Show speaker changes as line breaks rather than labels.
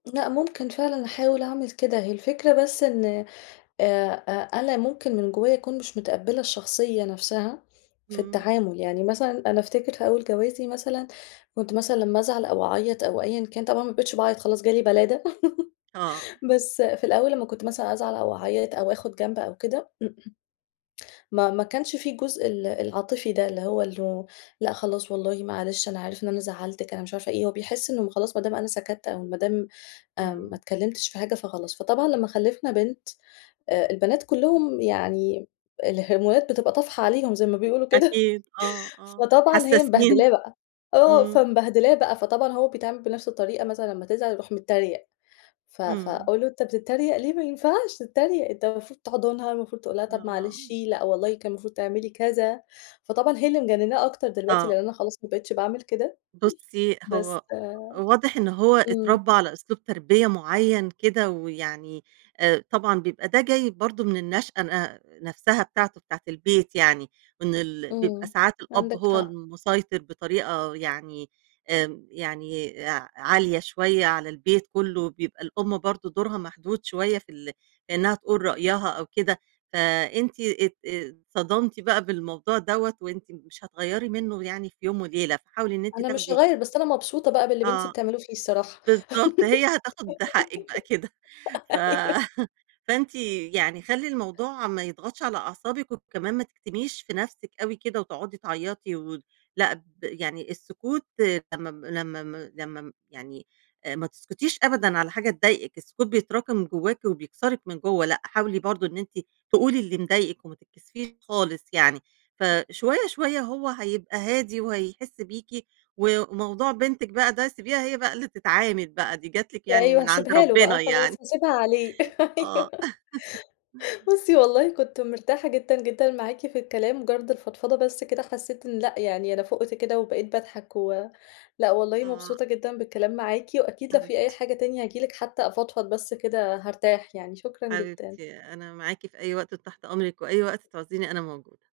لأ ممكن فعلًا أحاول أعمل كده، هي الفكرة بس إن آآ أ أنا ممكن من جوايا أكون مش متقبلة الشخصية نفسها في
امم.
التعامل، يعني مثلًا أنا أفتكر في أول جوازي مثلًا كنت مثلًا لمّا أزعل أو أعيط أو أيًا كان، طبعًا ما بقيتش باعيط خلاص جه لي بَلادة،
آه.
بس في الأول لمّا كنت مثلًا أزعل أو أعيط أو آخد جنب أو كده، ما ما كانش في الجزء ال العاطفي ده، اللي هو اللو لأ خلاص والله معلش، أنا عارف إن أنا زعلتِك، أنا مش عارفة إيه، هو بيحس إن مو خلاص ما دام أنا سكتت أو ما دام آمم ما
إمم.
اتكلمتش في حاجة، فخلاص. فطبعًا لمّا خلفنا بنت آآ البنات كلّهم يعني آآ، الهرمونات بتبقى طافحة عليهم زي ما بيقولوا كده
أكيد آه، آه،
فطبعًا هي
حساسين.
مبهدلاه بقى، آه،
إمم.
فمبهدلاه بقى فطبعًا هو بيتعامل بنفس الطريقة مثلًا لمّا تزعل يروح متريق، ف
إمم.
فأقول له: "أنت بتتريق ليه ما ينفعش تتريق، أنت المفروض تحضنها، المفروض تقول لها طب معلش،
آه.
لأ والله كان المفروض تعملي كذا." فطبعًا هي اللي مجنناه أكتر دلوقتي
آه.
لأن أنا خلاص، ما بقيتش باعمل كده.
بُصّي،
بس
هو واضح إن هو
إمم.
إتربّى على أسلوب تربية معيّن كده ويعني، آآ، طبعًا بيبقى ده جاي برضه من النشأة ن نفسها بتاعته بتاعة البيت يعني وإن ال بيبقى
إمم،
ساعات الأب
عندِك
هو
حق.
المُسيطر بطريقة يعني آمم، يعني أع عالية شوية على البيت كلّه، بيبقى الأم برضه دورها محدود شوية في ال إنها تقول رأيها أو كده، فأنتِ ات آآ، اتصدمتِ بقى بالموضوع دَوَّة وأنتِ مش هتغيّري منه يعني في يوم وليلة، فحاولي إن أنت
أنا مش
تاخدي
هاغيّر، بس أنا مبسوطة بقى باللي بنتي
آه،
بتعملوه فيه الصراحة،
بالضبط هي هتاخد حقِك بقى كده. ف
أيوه.
فأنتِ يعني خلّي الموضوع ما يضغطش على أعصابِك وكمان ما تكتميش في نفسِك أوي كده وتقعُدي تعيطي وت لأ، د يعني السكوت لمّا ب لمّا م لمّا م يعني آآ، ما تسكتيش أبدًا على حاجة تضايقِك، السكوت بيتراكم جواكِ وبيكسرِك من جوّه، لأ، حاولي برضه إن أنتِ تقولي اللي مضايقِك وما تتكسفيش خالص يعني. ف
امم.
شوية، شوية هو هيبقى هادي وهيحِس بيكِ و وموضوع بنتِك بقى ده سيبيها هي بقى اللي تتعامل بقى، دي جات لِك يعني
أيوه
من عند
هاسيبها له بقى
ربنا يعني.
وخلاص، هاسيبها عليه، أيوه.
آه.
بُصّي والله كنت مرتاحة جدًا جدًا معاكِ في الكلام، مُجرد الفضفضة بس كده حسّيت إن لأ، يعني أنا فُقت كده وبقيت باضحك و لأ والله
آه.
مبسوطة جدًا بالكلام معاكِ، وأكيد لو في أي
حبيبتي.
حاجة تانية هاجي لِك حتى أفضفض بس كده، هارتاح يعني. شكرًا جدًا.
حبيبتي، أنا معاكِ في أي وقت وتحت أمرِك وأي وقت تعوزيني أنا موجودة.